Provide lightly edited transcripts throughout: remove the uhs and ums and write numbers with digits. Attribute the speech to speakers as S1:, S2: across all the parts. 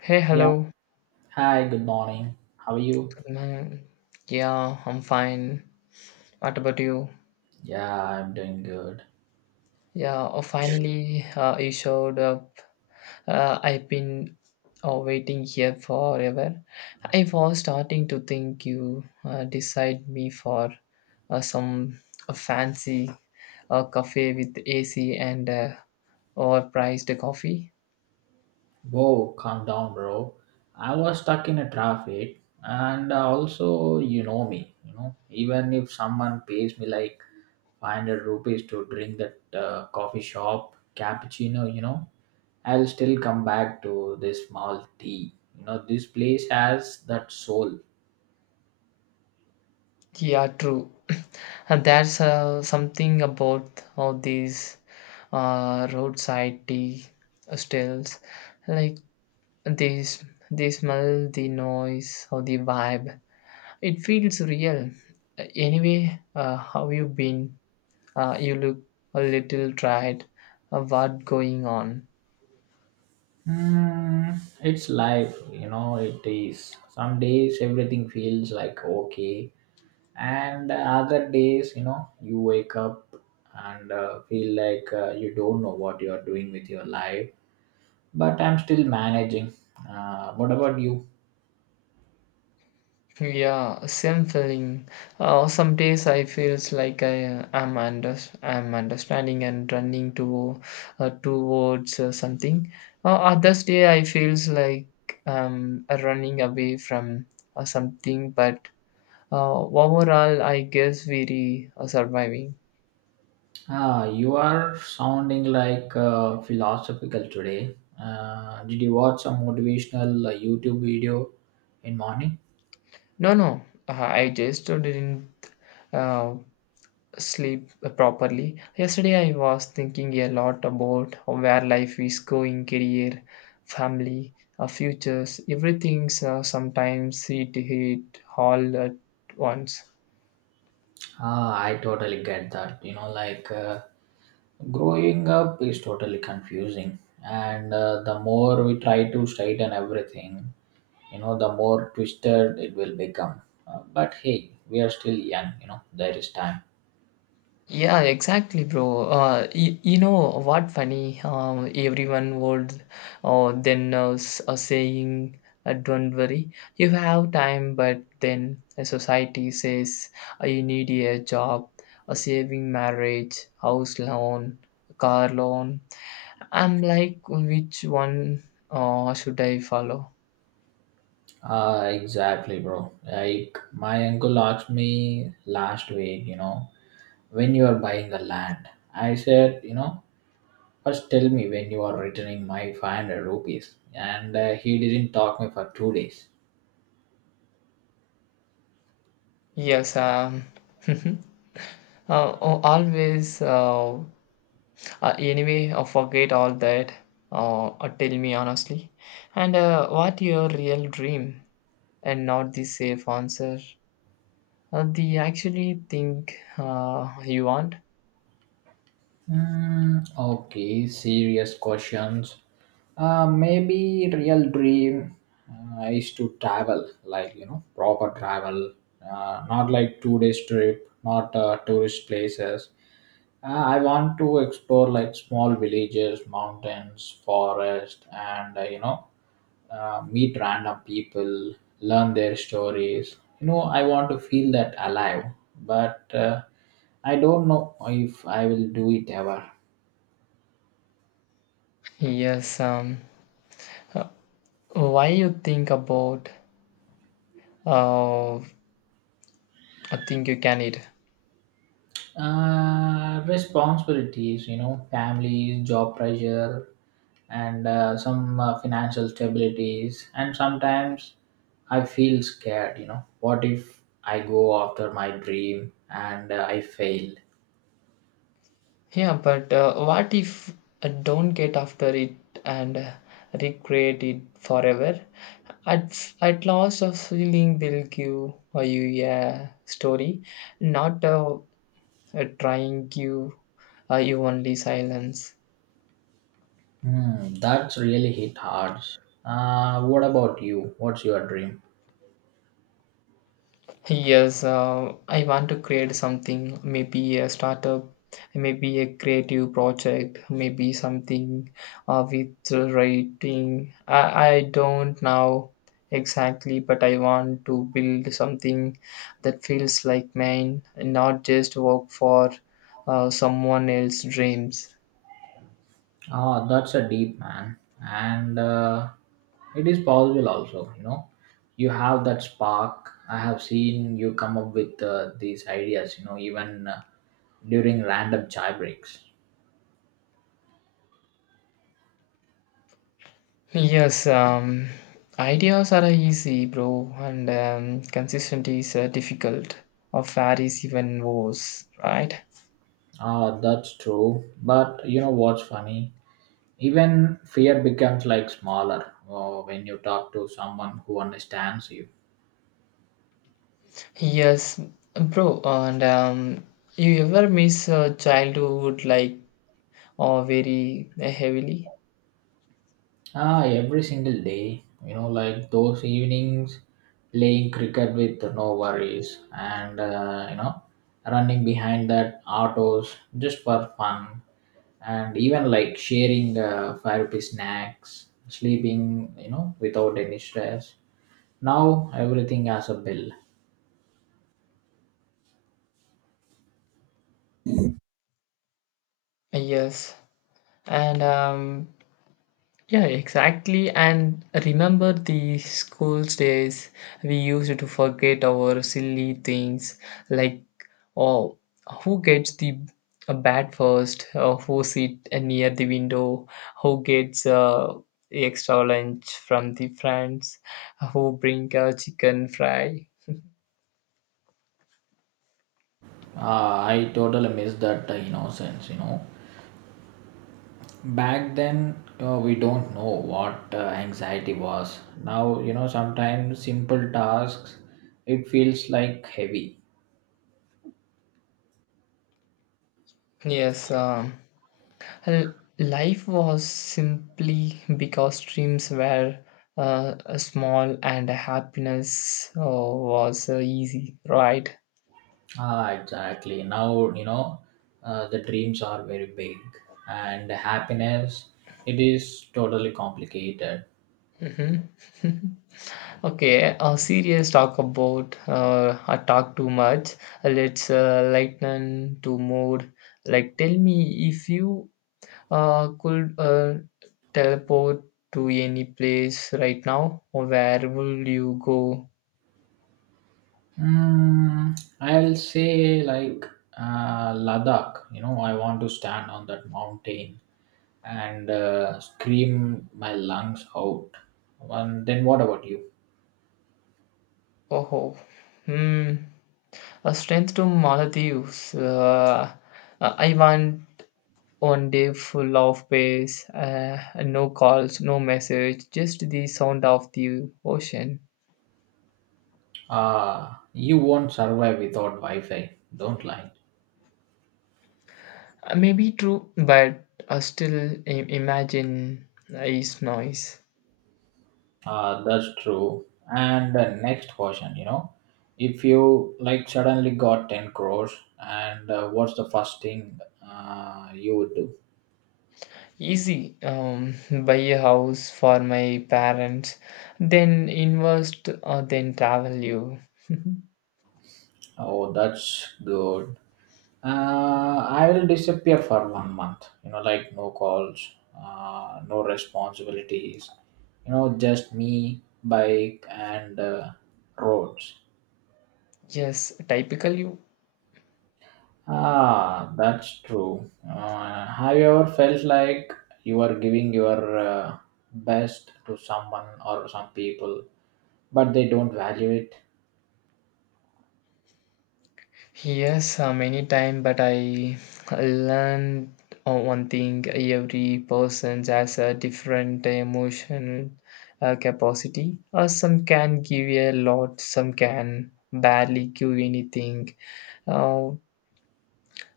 S1: Hey,
S2: Yeah.
S1: hello.
S2: Hi, good morning. How are you?
S1: Good morning. Yeah, I'm fine. What about you?
S2: Yeah, I'm doing good.
S1: Yeah, oh, finally, you showed up. I've been waiting here forever. I was starting to think you decide me for some a fancy cafe with AC and overpriced coffee.
S2: Whoa, calm down, bro. I was stuck in a traffic, and also, you know me, even if someone pays me like 500 rupees to drink that coffee shop cappuccino, I'll still come back to this small tea. You know, this place has that soul.
S1: Yeah, true. And there's something about all these roadside tea stalls, like this, they smell, the noise, or the vibe. It feels real. Anyway, how you been? You look a little tired. What going on?
S2: Hmm, it's life, you know, it is. Some days everything feels like okay, and other days, you know, you wake up and feel like you don't know what you are doing with your life, but I'm still managing. What about you?
S1: Yeah, same feeling. Some days I feels like I am under I'm understanding and running to towards something. Others day I feels like I'm running away from something. But overall, I guess we surviving.
S2: Ah, you are sounding like philosophical today. Did you watch some motivational YouTube video in morning?
S1: No, no, I just didn't uh, sleep properly. Yesterday, I was thinking a lot about where life is going career, family, futures, everything's sometimes it hit all at once.
S2: Ah, I totally get that, you know, like growing up is totally confusing, and the more we try to straighten everything, you know, the more twisted it will become. But hey, we are still young, you know, there is time.
S1: Yeah, exactly, bro. You know what funny? Everyone would saying, "Don't worry, you have time." But then a society says you need a job, a saving marriage, house loan, car loan. I'm like, which one should I follow?
S2: Exactly, bro. Like, my uncle asked me last week, you know, when you are buying the land, I said, you know, first tell me when you are returning my 500 rupees, and he didn't talk me for 2 days.
S1: Yes. uh, always. Anyway, forget all that. Tell me honestly. And what your real dream and not the safe answer? The actually think you want?
S2: Hmm. Okay, serious questions. Maybe real dream is to travel, like, you know, proper travel, not like 2 days trip, not tourist places. I want to explore like small villages, mountains, forest, and meet random people, learn their stories. You know, I want to feel that alive, but I don't know if I will do it ever.
S1: Yes. Why you think about I think you can it?
S2: Responsibilities, you know, families, job pressure, and some financial stabilities. And sometimes I feel scared, you know, what if I go after my dream and I fail?
S1: Yeah, but what if I don't get after it and recreate it forever? At last, a feeling will give you a story, not a trying you you only silence.
S2: Hmm, that's really hit hard. What about you? What's your dream?
S1: Yes, I want to create something, maybe a startup, maybe a creative project, maybe something with writing. I don't know exactly, but I want to build something that feels like mine, and not just work for someone else's dreams.
S2: Ah, that's a deep man, and it is possible also. You know, you have that spark. I have seen you come up with these ideas. You know, even during random chai breaks.
S1: Yes. Ideas are easy, bro, and consistency is difficult. Or fair is even worse, right?
S2: Ah, that's true. But you know what's funny? Even fear becomes like smaller when you talk to someone who understands you.
S1: Yes, bro. And you ever miss childhood like or very heavily?
S2: Ah, every single day, you know, like those evenings playing cricket with no worries and, running behind that autos just for fun, and even like sharing 5 rupee snacks, sleeping, you know, without any stress. Now everything has a bill.
S1: Yes, and Yeah, exactly. And remember the school days we used to forget our silly things like oh, who gets the a bat first, or who sit near the window, who gets extra lunch from the friends, who bring a chicken fry.
S2: I totally miss that innocence, you know. Back then, you know, we don't know what anxiety was. Now, you know, sometimes simple tasks, it feels like heavy.
S1: Yes. Well, life was simply because dreams were small and happiness was easy, right?
S2: Ah, exactly. Now, you know, the dreams are very big, and happiness, it is totally complicated.
S1: Hmm. Okay, a serious talk about I talk too much. Let's lighten to mood. Like, tell me if you could teleport to any place right now, where will you go?
S2: Hmm, I'll say like Ladakh. You know, I want to stand on that mountain and scream my lungs out. And then what about you?
S1: Oh, oh, hmm. A strength to Maldives. I want one day full of peace, no calls, no message, just the sound of the ocean.
S2: You won't survive without Wi-Fi. Don't lie.
S1: Maybe true, but I still imagine is noise.
S2: That's true. And the next question, you know, if you like suddenly got 10 crores, and what's the first thing you would do?
S1: Easy, buy a house for my parents, then invest, then travel you.
S2: Oh, that's good. I will disappear for one month, you know, like no calls, no responsibilities, you know, just me, bike, and roads.
S1: Yes, typically.
S2: Ah, that's true. Have you ever felt like you are giving your best to someone or some people, but they don't value it?
S1: Yes, many time, but I learned one thing: every person has a different emotional capacity. Some can give a lot, some can barely give anything. Uh,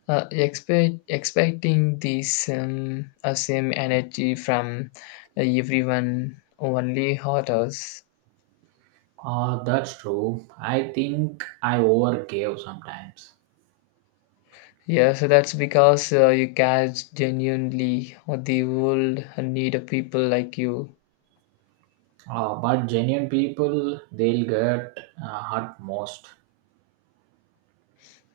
S1: expecting this same energy from everyone only hurt us.
S2: Ah, that's true. I think I overgave sometimes.
S1: Yeah, so that's because you catch genuinely what the world need of people like you.
S2: But genuine people, they'll get hurt most.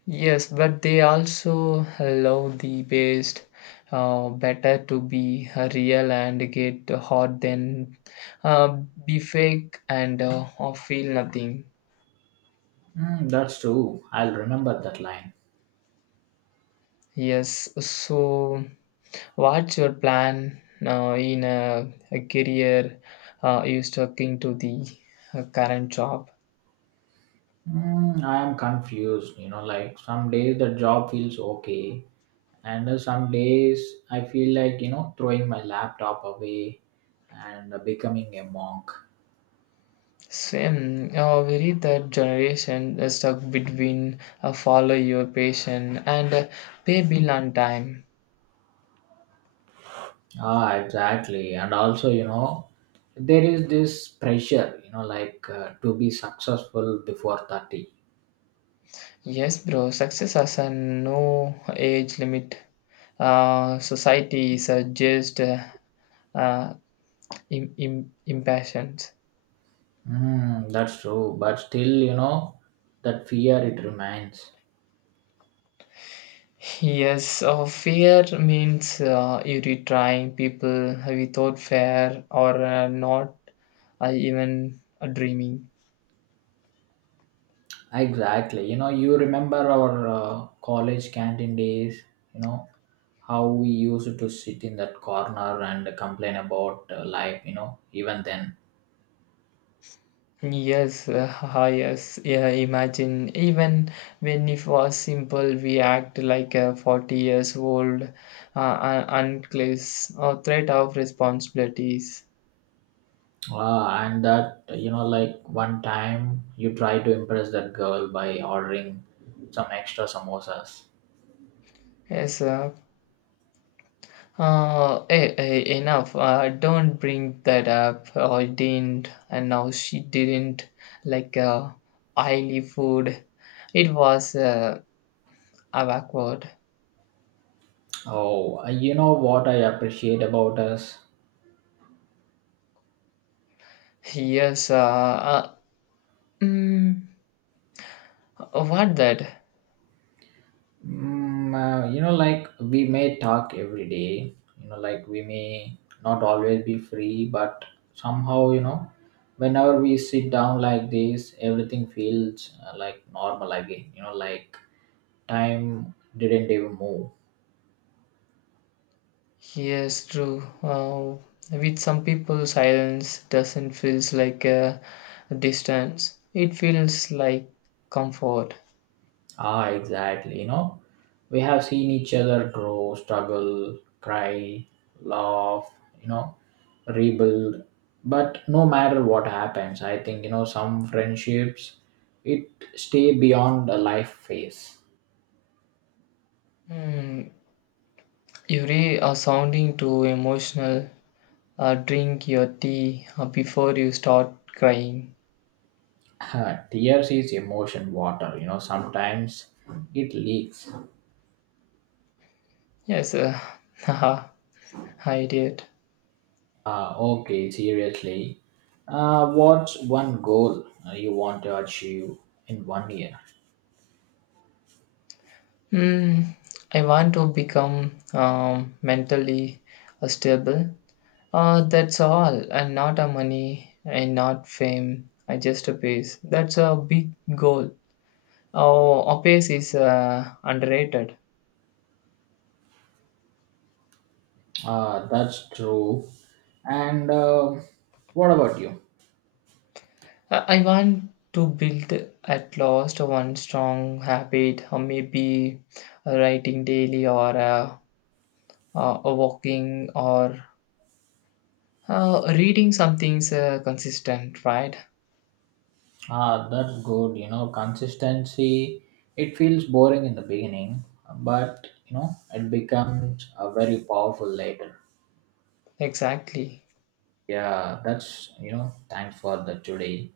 S1: Yes, but they also allow the best, better to be real and get hot than uh, be fake and or feel nothing.
S2: Mm, that's true. I'll remember that line.
S1: Yes, so what's your plan now in a career? You stuck into the current job?
S2: Mm, I am confused. You know, like some days the job feels okay, and some days I feel like, you know, throwing my laptop away and becoming a monk.
S1: Same, we read that generation is stuck between follow your passion and pay bill on time.
S2: Ah, exactly. And also, you know, there is this pressure, you know, like to be successful before 30.
S1: Yes, bro, success has a no age limit. Society is just uh, impatient.
S2: Mm, that's true, but still, you know, that fear, it remains.
S1: Yes, fair means you retrying people without fair or not even dreaming.
S2: Exactly, you know, you remember our college canteen days, you know, how we used to sit in that corner and complain about life, you know, even then.
S1: Yes, yes. Yeah, imagine even when it was simple, we act like a 40 years old, uncles, or threat of responsibilities.
S2: And that, you know, like one time you try to impress that girl by ordering some extra samosas.
S1: Yes, enough. Don't bring that up. Oh, I didn't, and now she didn't. Like, oily food. It was awkward.
S2: Oh, you know what I appreciate about us?
S1: Yes, mm, what that?
S2: Mm, you know, like we may talk every day. You know, like we may not always be free, but somehow, you know, whenever we sit down like this, everything feels like normal again. You know, like time didn't even move.
S1: Yes, true. With some people, silence doesn't feels like a distance. It feels like comfort.
S2: Ah, exactly. You know, we have seen each other grow, struggle, cry, laugh, you know, rebuild. But no matter what happens, I think, you know, some friendships, it stay beyond a life phase.
S1: Hmm. You really are sounding too emotional. Drink your tea before you start crying.
S2: Tears is emotion water, you know, sometimes it leaks.
S1: Yes, haha, I did.
S2: Okay, seriously. What's one goal you want to achieve in one year?
S1: Hmm. I want to become mentally stable. That's all, and not a money and not fame. I just a pace. That's a big goal. Oh, a pace is underrated.
S2: Ah, that's true. And what about you?
S1: I want to build at least one strong habit, or maybe writing daily, or walking, or reading something's consistent. Right?
S2: Ah, that's good. You know, consistency, it feels boring in the beginning, but, you know, it becomes a very powerful later.
S1: Exactly.
S2: Yeah, that's, you know, thanks for the today.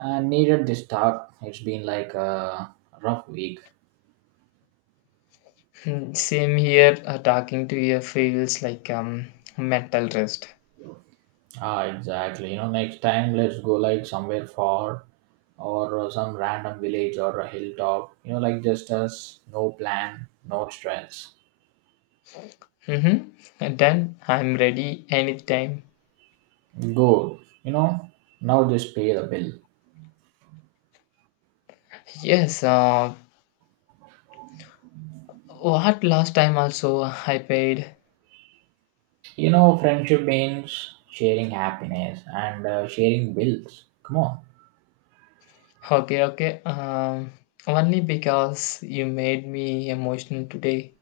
S2: I needed this talk. It's been like a rough week.
S1: Hmm, same here. Talking to you feels like mental rest.
S2: Ah, exactly. You know, next time let's go like somewhere far, or some random village or a hilltop. You know, like just us, no plan, no stress.
S1: Mm-hmm. And then I'm ready anytime.
S2: Good. You know, now just pay the bill.
S1: Yes. What last time also I paid?
S2: You know, friendship means sharing happiness and sharing bills. Come on.
S1: Okay, okay. Only because you made me emotional today.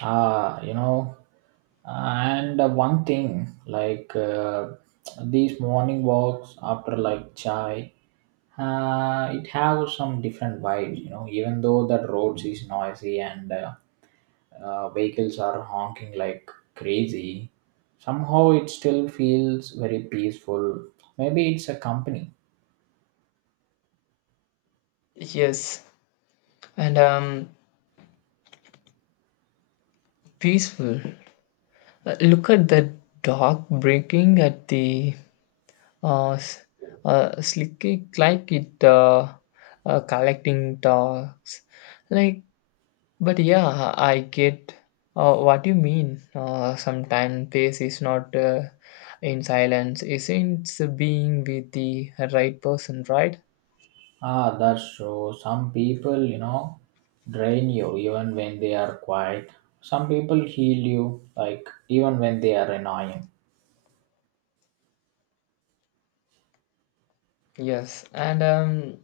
S2: Ah, you know, and one thing, like these morning walks after like chai, it have some different vibes. You know, even though the roads is noisy and vehicles are honking like crazy, somehow it still feels very peaceful. Maybe it's a company.
S1: Yes, and peaceful. Look at the dog breaking at the uh, s- slicky like it collecting dogs. Like but yeah, I get what you mean. Sometimes pace is not in silence, isn't being with the right person, right?
S2: Ah, that's true. Some people, you know, drain you even when they are quiet. Some people heal you, like, even when they are annoying.
S1: Yes, and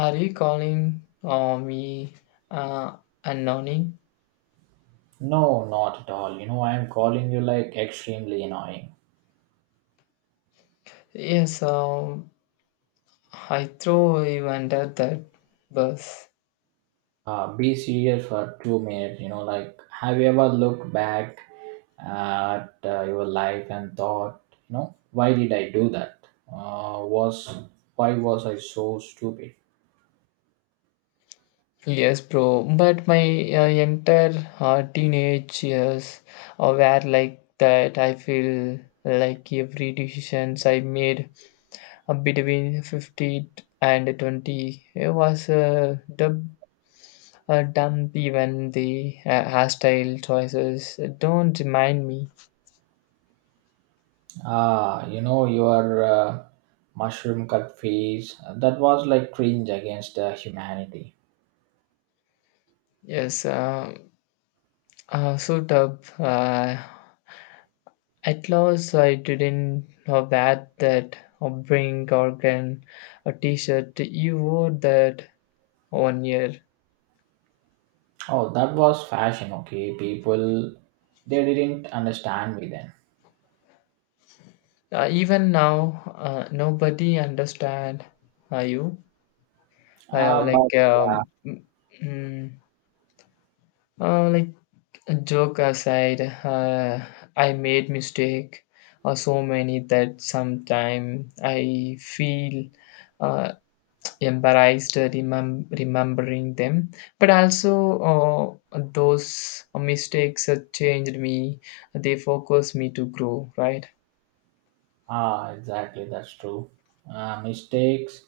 S1: are you calling me uh, anonym?
S2: No, not at all. You know, I am calling you like extremely annoying.
S1: Yes. I throw you under that bus.
S2: Be serious for 2 minutes, you know, like have you ever looked back at your life and thought, you know, why did I do that, was why was I so stupid?
S1: Yes, bro. But my entire teenage years were like that. I feel like every decisions I made between 15 and 20 it was a dump even the hostile choices don't remind me.
S2: Ah, you know your mushroom cut face, that was like cringe against humanity.
S1: Yes, so dub. At last, I didn't know that that a brink organ, a T-shirt you wore that one year.
S2: Oh, that was fashion, okay? People, they didn't understand me then.
S1: Even now, nobody understand you.
S2: Ah,
S1: Uh,
S2: but
S1: like
S2: yeah.
S1: um, mm, mm, like a joke aside, I made mistake or so many that sometime I feel uh, embarrassed remembering them, but also those mistakes changed me. They focused me to grow, right?
S2: Ah, exactly. That's true. Mistakes,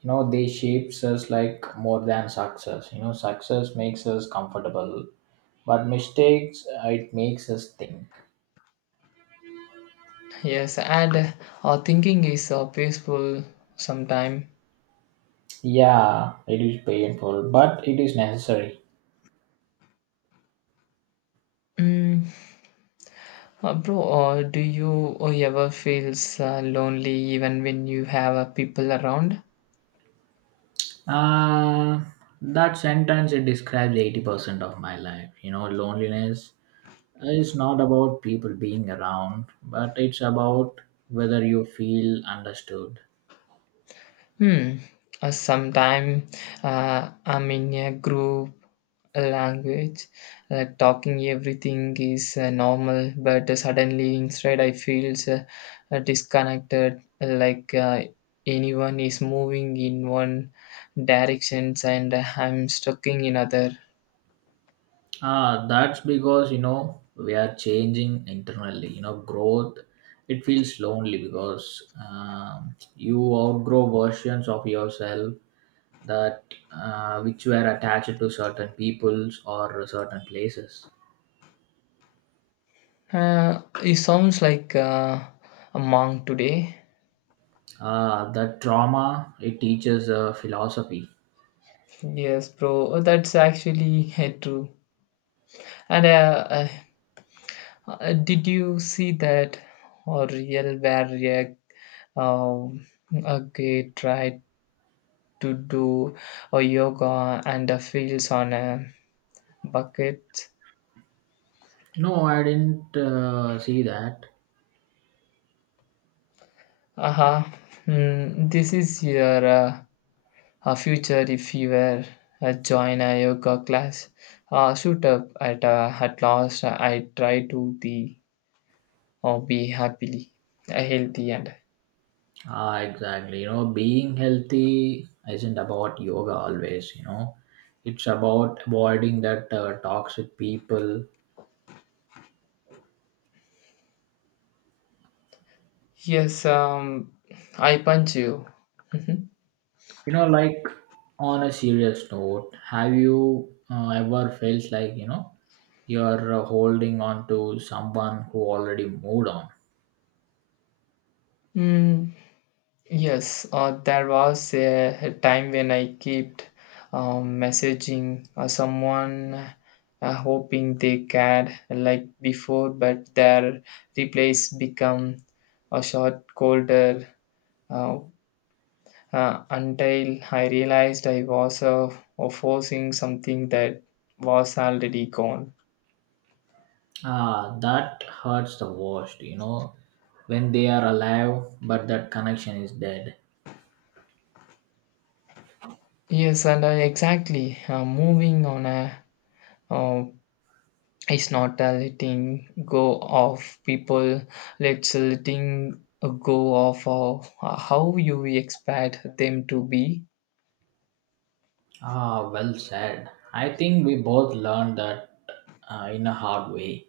S2: you know, they shapes us like more than success. You know, success makes us comfortable, but mistakes, it makes us think.
S1: Yes, and thinking is peaceful sometime.
S2: Yeah, it is painful, but it is necessary.
S1: mm, Bro, do you ever feel lonely even when you have people around?
S2: Uh, that sentence, it describes 80% of my life. You know, loneliness is not about people being around, but it's about whether you feel understood.
S1: Hmm. Sometime I'm in a group language, like talking everything is normal, but suddenly inside I feel disconnected, like anyone is moving in one directions and I'm stuck in other.
S2: Ah, that's because, you know, we are changing internally. You know, growth, it feels lonely because you outgrow versions of yourself that which were attached to certain peoples or certain places.
S1: It sounds like a monk today.
S2: That trauma, it teaches philosophy.
S1: Yes, bro, that's actually true. And did you see that or real where um, a gay tried to do a yoga and a feels on a bucket?
S2: No, I didn't see that.
S1: Aha, hmm, this is your future if you were join a yoga class. Shoot up at last. I try to be or be happily healthy and
S2: Ah, exactly. You know, being healthy isn't about yoga always, you know. It's about avoiding that toxic people.
S1: yes. I punch you. Mhm.
S2: You know, like on a serious note, have you ever felt like, you know, you're holding on to someone who already moved on?
S1: Mm, yes, there was a time when I kept messaging someone hoping they cared like before, but their replies become a short, colder uh, until I realized I was forcing something that was already gone.
S2: Ah, that hurts the worst, you know, when they are alive, but that connection is dead.
S1: Yes, and I exactly moving on a uh, it's not a letting go of people, let's letting go of how you expect them to be.
S2: Ah, well said. I think we both learned that in a hard way.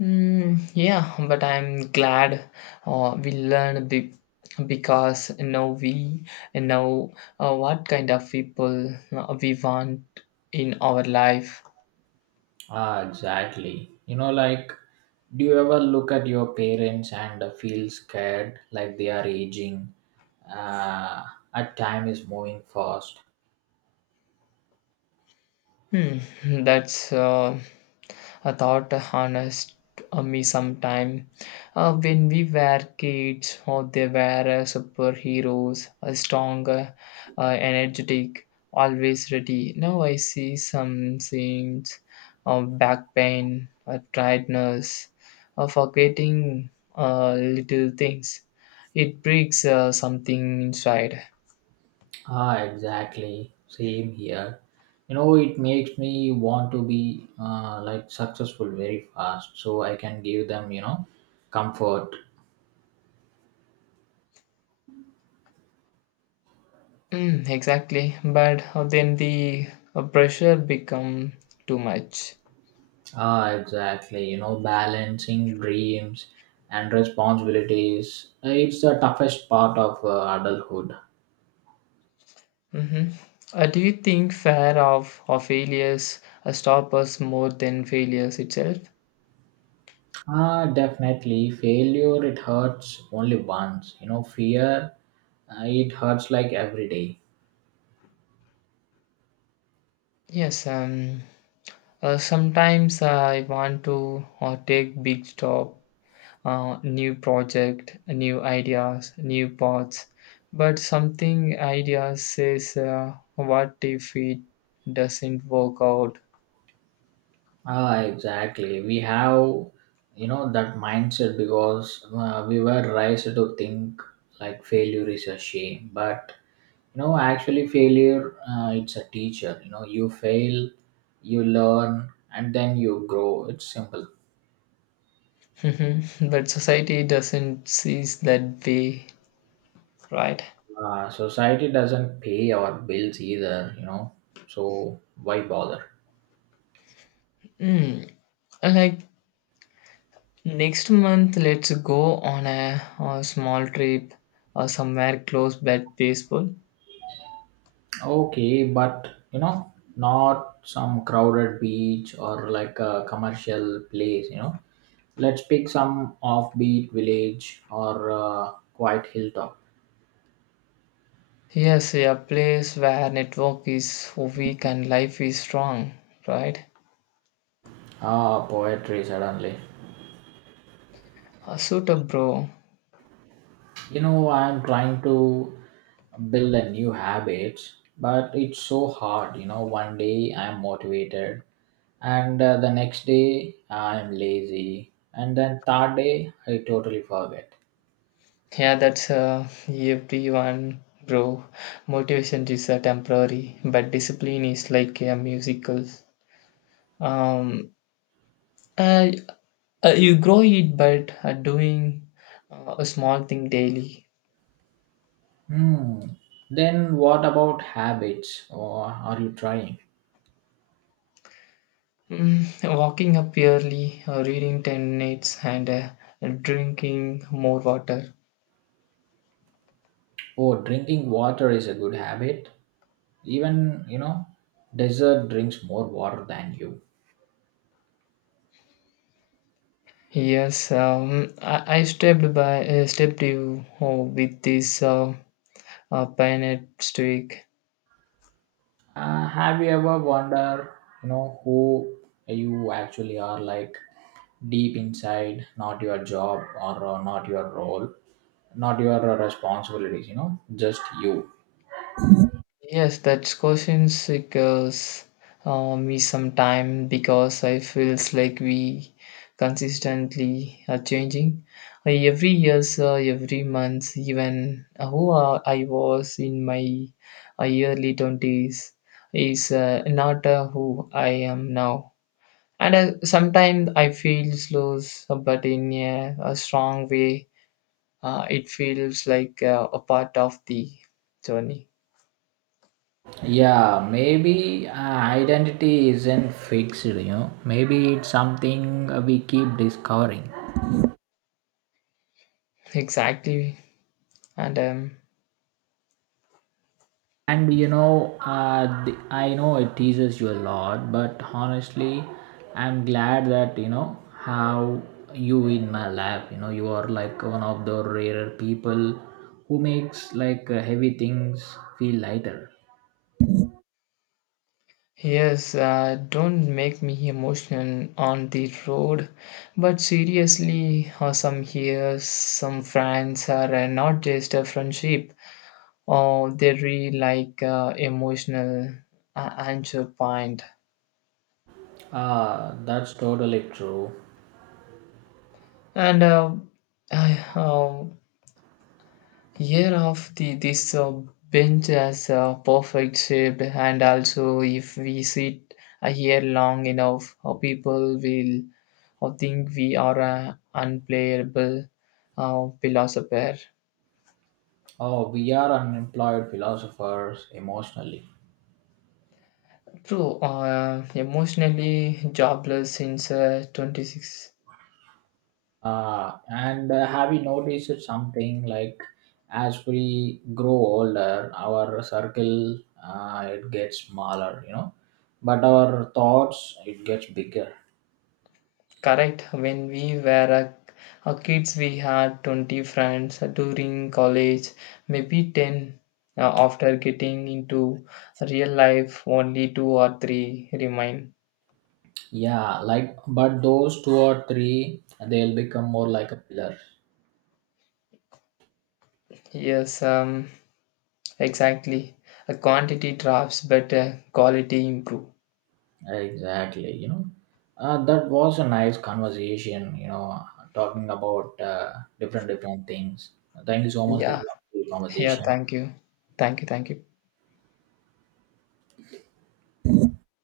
S1: Mm, yeah, but I'm glad we learned because now we know what kind of people we want in our life.
S2: Ah, exactly. You know, like, do you ever look at your parents and feel scared, like they are aging? Uh, at time is moving fast.
S1: Hmm, that's a thought harnessed me sometime when we were kids or they were superheroes strong uh, energetic always ready. Now I see some scenes of back pain, tiredness, forgetting little things. It breaks something inside.
S2: Ah, exactly. Same here. You know, it makes me want to be like successful very fast, so I can give them, you know, comfort.
S1: Mm, exactly, but then the pressure become too much.
S2: Ah, exactly. You know, balancing dreams and responsibilities. It's the toughest part of adulthood.
S1: Hmm. Do you think fear of failures stop us more than failures itself?
S2: Ah, definitely. Failure, it hurts only once. You know, fear, it hurts like every day.
S1: Yes, sometimes I want to take big stop, new project, new ideas, new paths, but something idea says, what if it doesn't work out?
S2: Ah, exactly. We have, you know, that mindset, because we were raised to think like failure is a shame. But, you know, actually, failure, it's a teacher. You know, you fail, you learn, and then you grow. It's simple.
S1: Mhm. But society doesn't sees that way, right?
S2: Society doesn't pay our bills either, you know, so why bother?
S1: Mm. Like next month, let's go on a small trip or somewhere close but peaceful.
S2: Okay, but, you know, not some crowded beach or like a commercial place, you know. Let's pick some offbeat village or quiet hilltop.
S1: Yes, a place where network is weak and life is strong, right?
S2: Ah, poetry suddenly.
S1: Suit up, bro.
S2: You know, I'm trying to build a new habit, but it's so hard. You know, one day I'm motivated, and the next day I'm lazy, and then third day I totally forget.
S1: Yeah, that's everyone, bro. Motivation is temporary, but discipline is like a musical. Um, uh, you grow it, but doing a small thing daily.
S2: Hmm. Then what about habits? Or are you trying?
S1: Mm, walking up early, reading 10 minutes, and drinking more water.
S2: Oh, drinking water is a good habit. Even, you know, desert drinks more water than you.
S1: Yes, I stepped by stepped you with this pineapple stick.
S2: Have you ever wonder, you know, who you actually are, like deep inside, not your job, or not your role, not your responsibilities, you know, just you.
S1: Yes, that question sickles me sometime because I feels like we consistently are changing. Every years, every month, even who I was in my early twenties is not who I am now. And sometimes I feel slow, but in a strong way, it feels like a part of the journey.
S2: Yeah, maybe identity isn't fixed, you know, maybe it's something we keep discovering.
S1: Exactly. And
S2: And you know, I know it teases you a lot, but honestly, I'm glad that, you know, how you in my life, you know, you are like one of the rarer people who makes like heavy things feel lighter.
S1: Yes, don't make me emotional on the road. But seriously, some here, some friends are not just a friendship, or they're really like emotional anchor point.
S2: Ah, that's totally true.
S1: And uh, I, uh, Year of the this bench has a perfect shape, and also if we sit here long enough, people will think we are an unplayable philosopher.
S2: Oh, we are unemployed philosophers emotionally.
S1: True, emotionally jobless since 26.
S2: And have you noticed something, like as we grow older, our circle, it gets smaller, you know, but our thoughts, it gets bigger.
S1: Correct. When we were a kids, we had 20 friends during college, maybe 10 after getting into real life, only two or three remain.
S2: Yeah, like, but those two or three, they'll become more like a pillar.
S1: Yes, um, exactly. A quantity drops, but quality improve.
S2: Exactly, you know. That was a nice conversation, you know, talking about different different things. Thank you so much. This
S1: Yeah,
S2: was a good
S1: yeah,
S2: conversation.
S1: thank you. Thank you, thank you.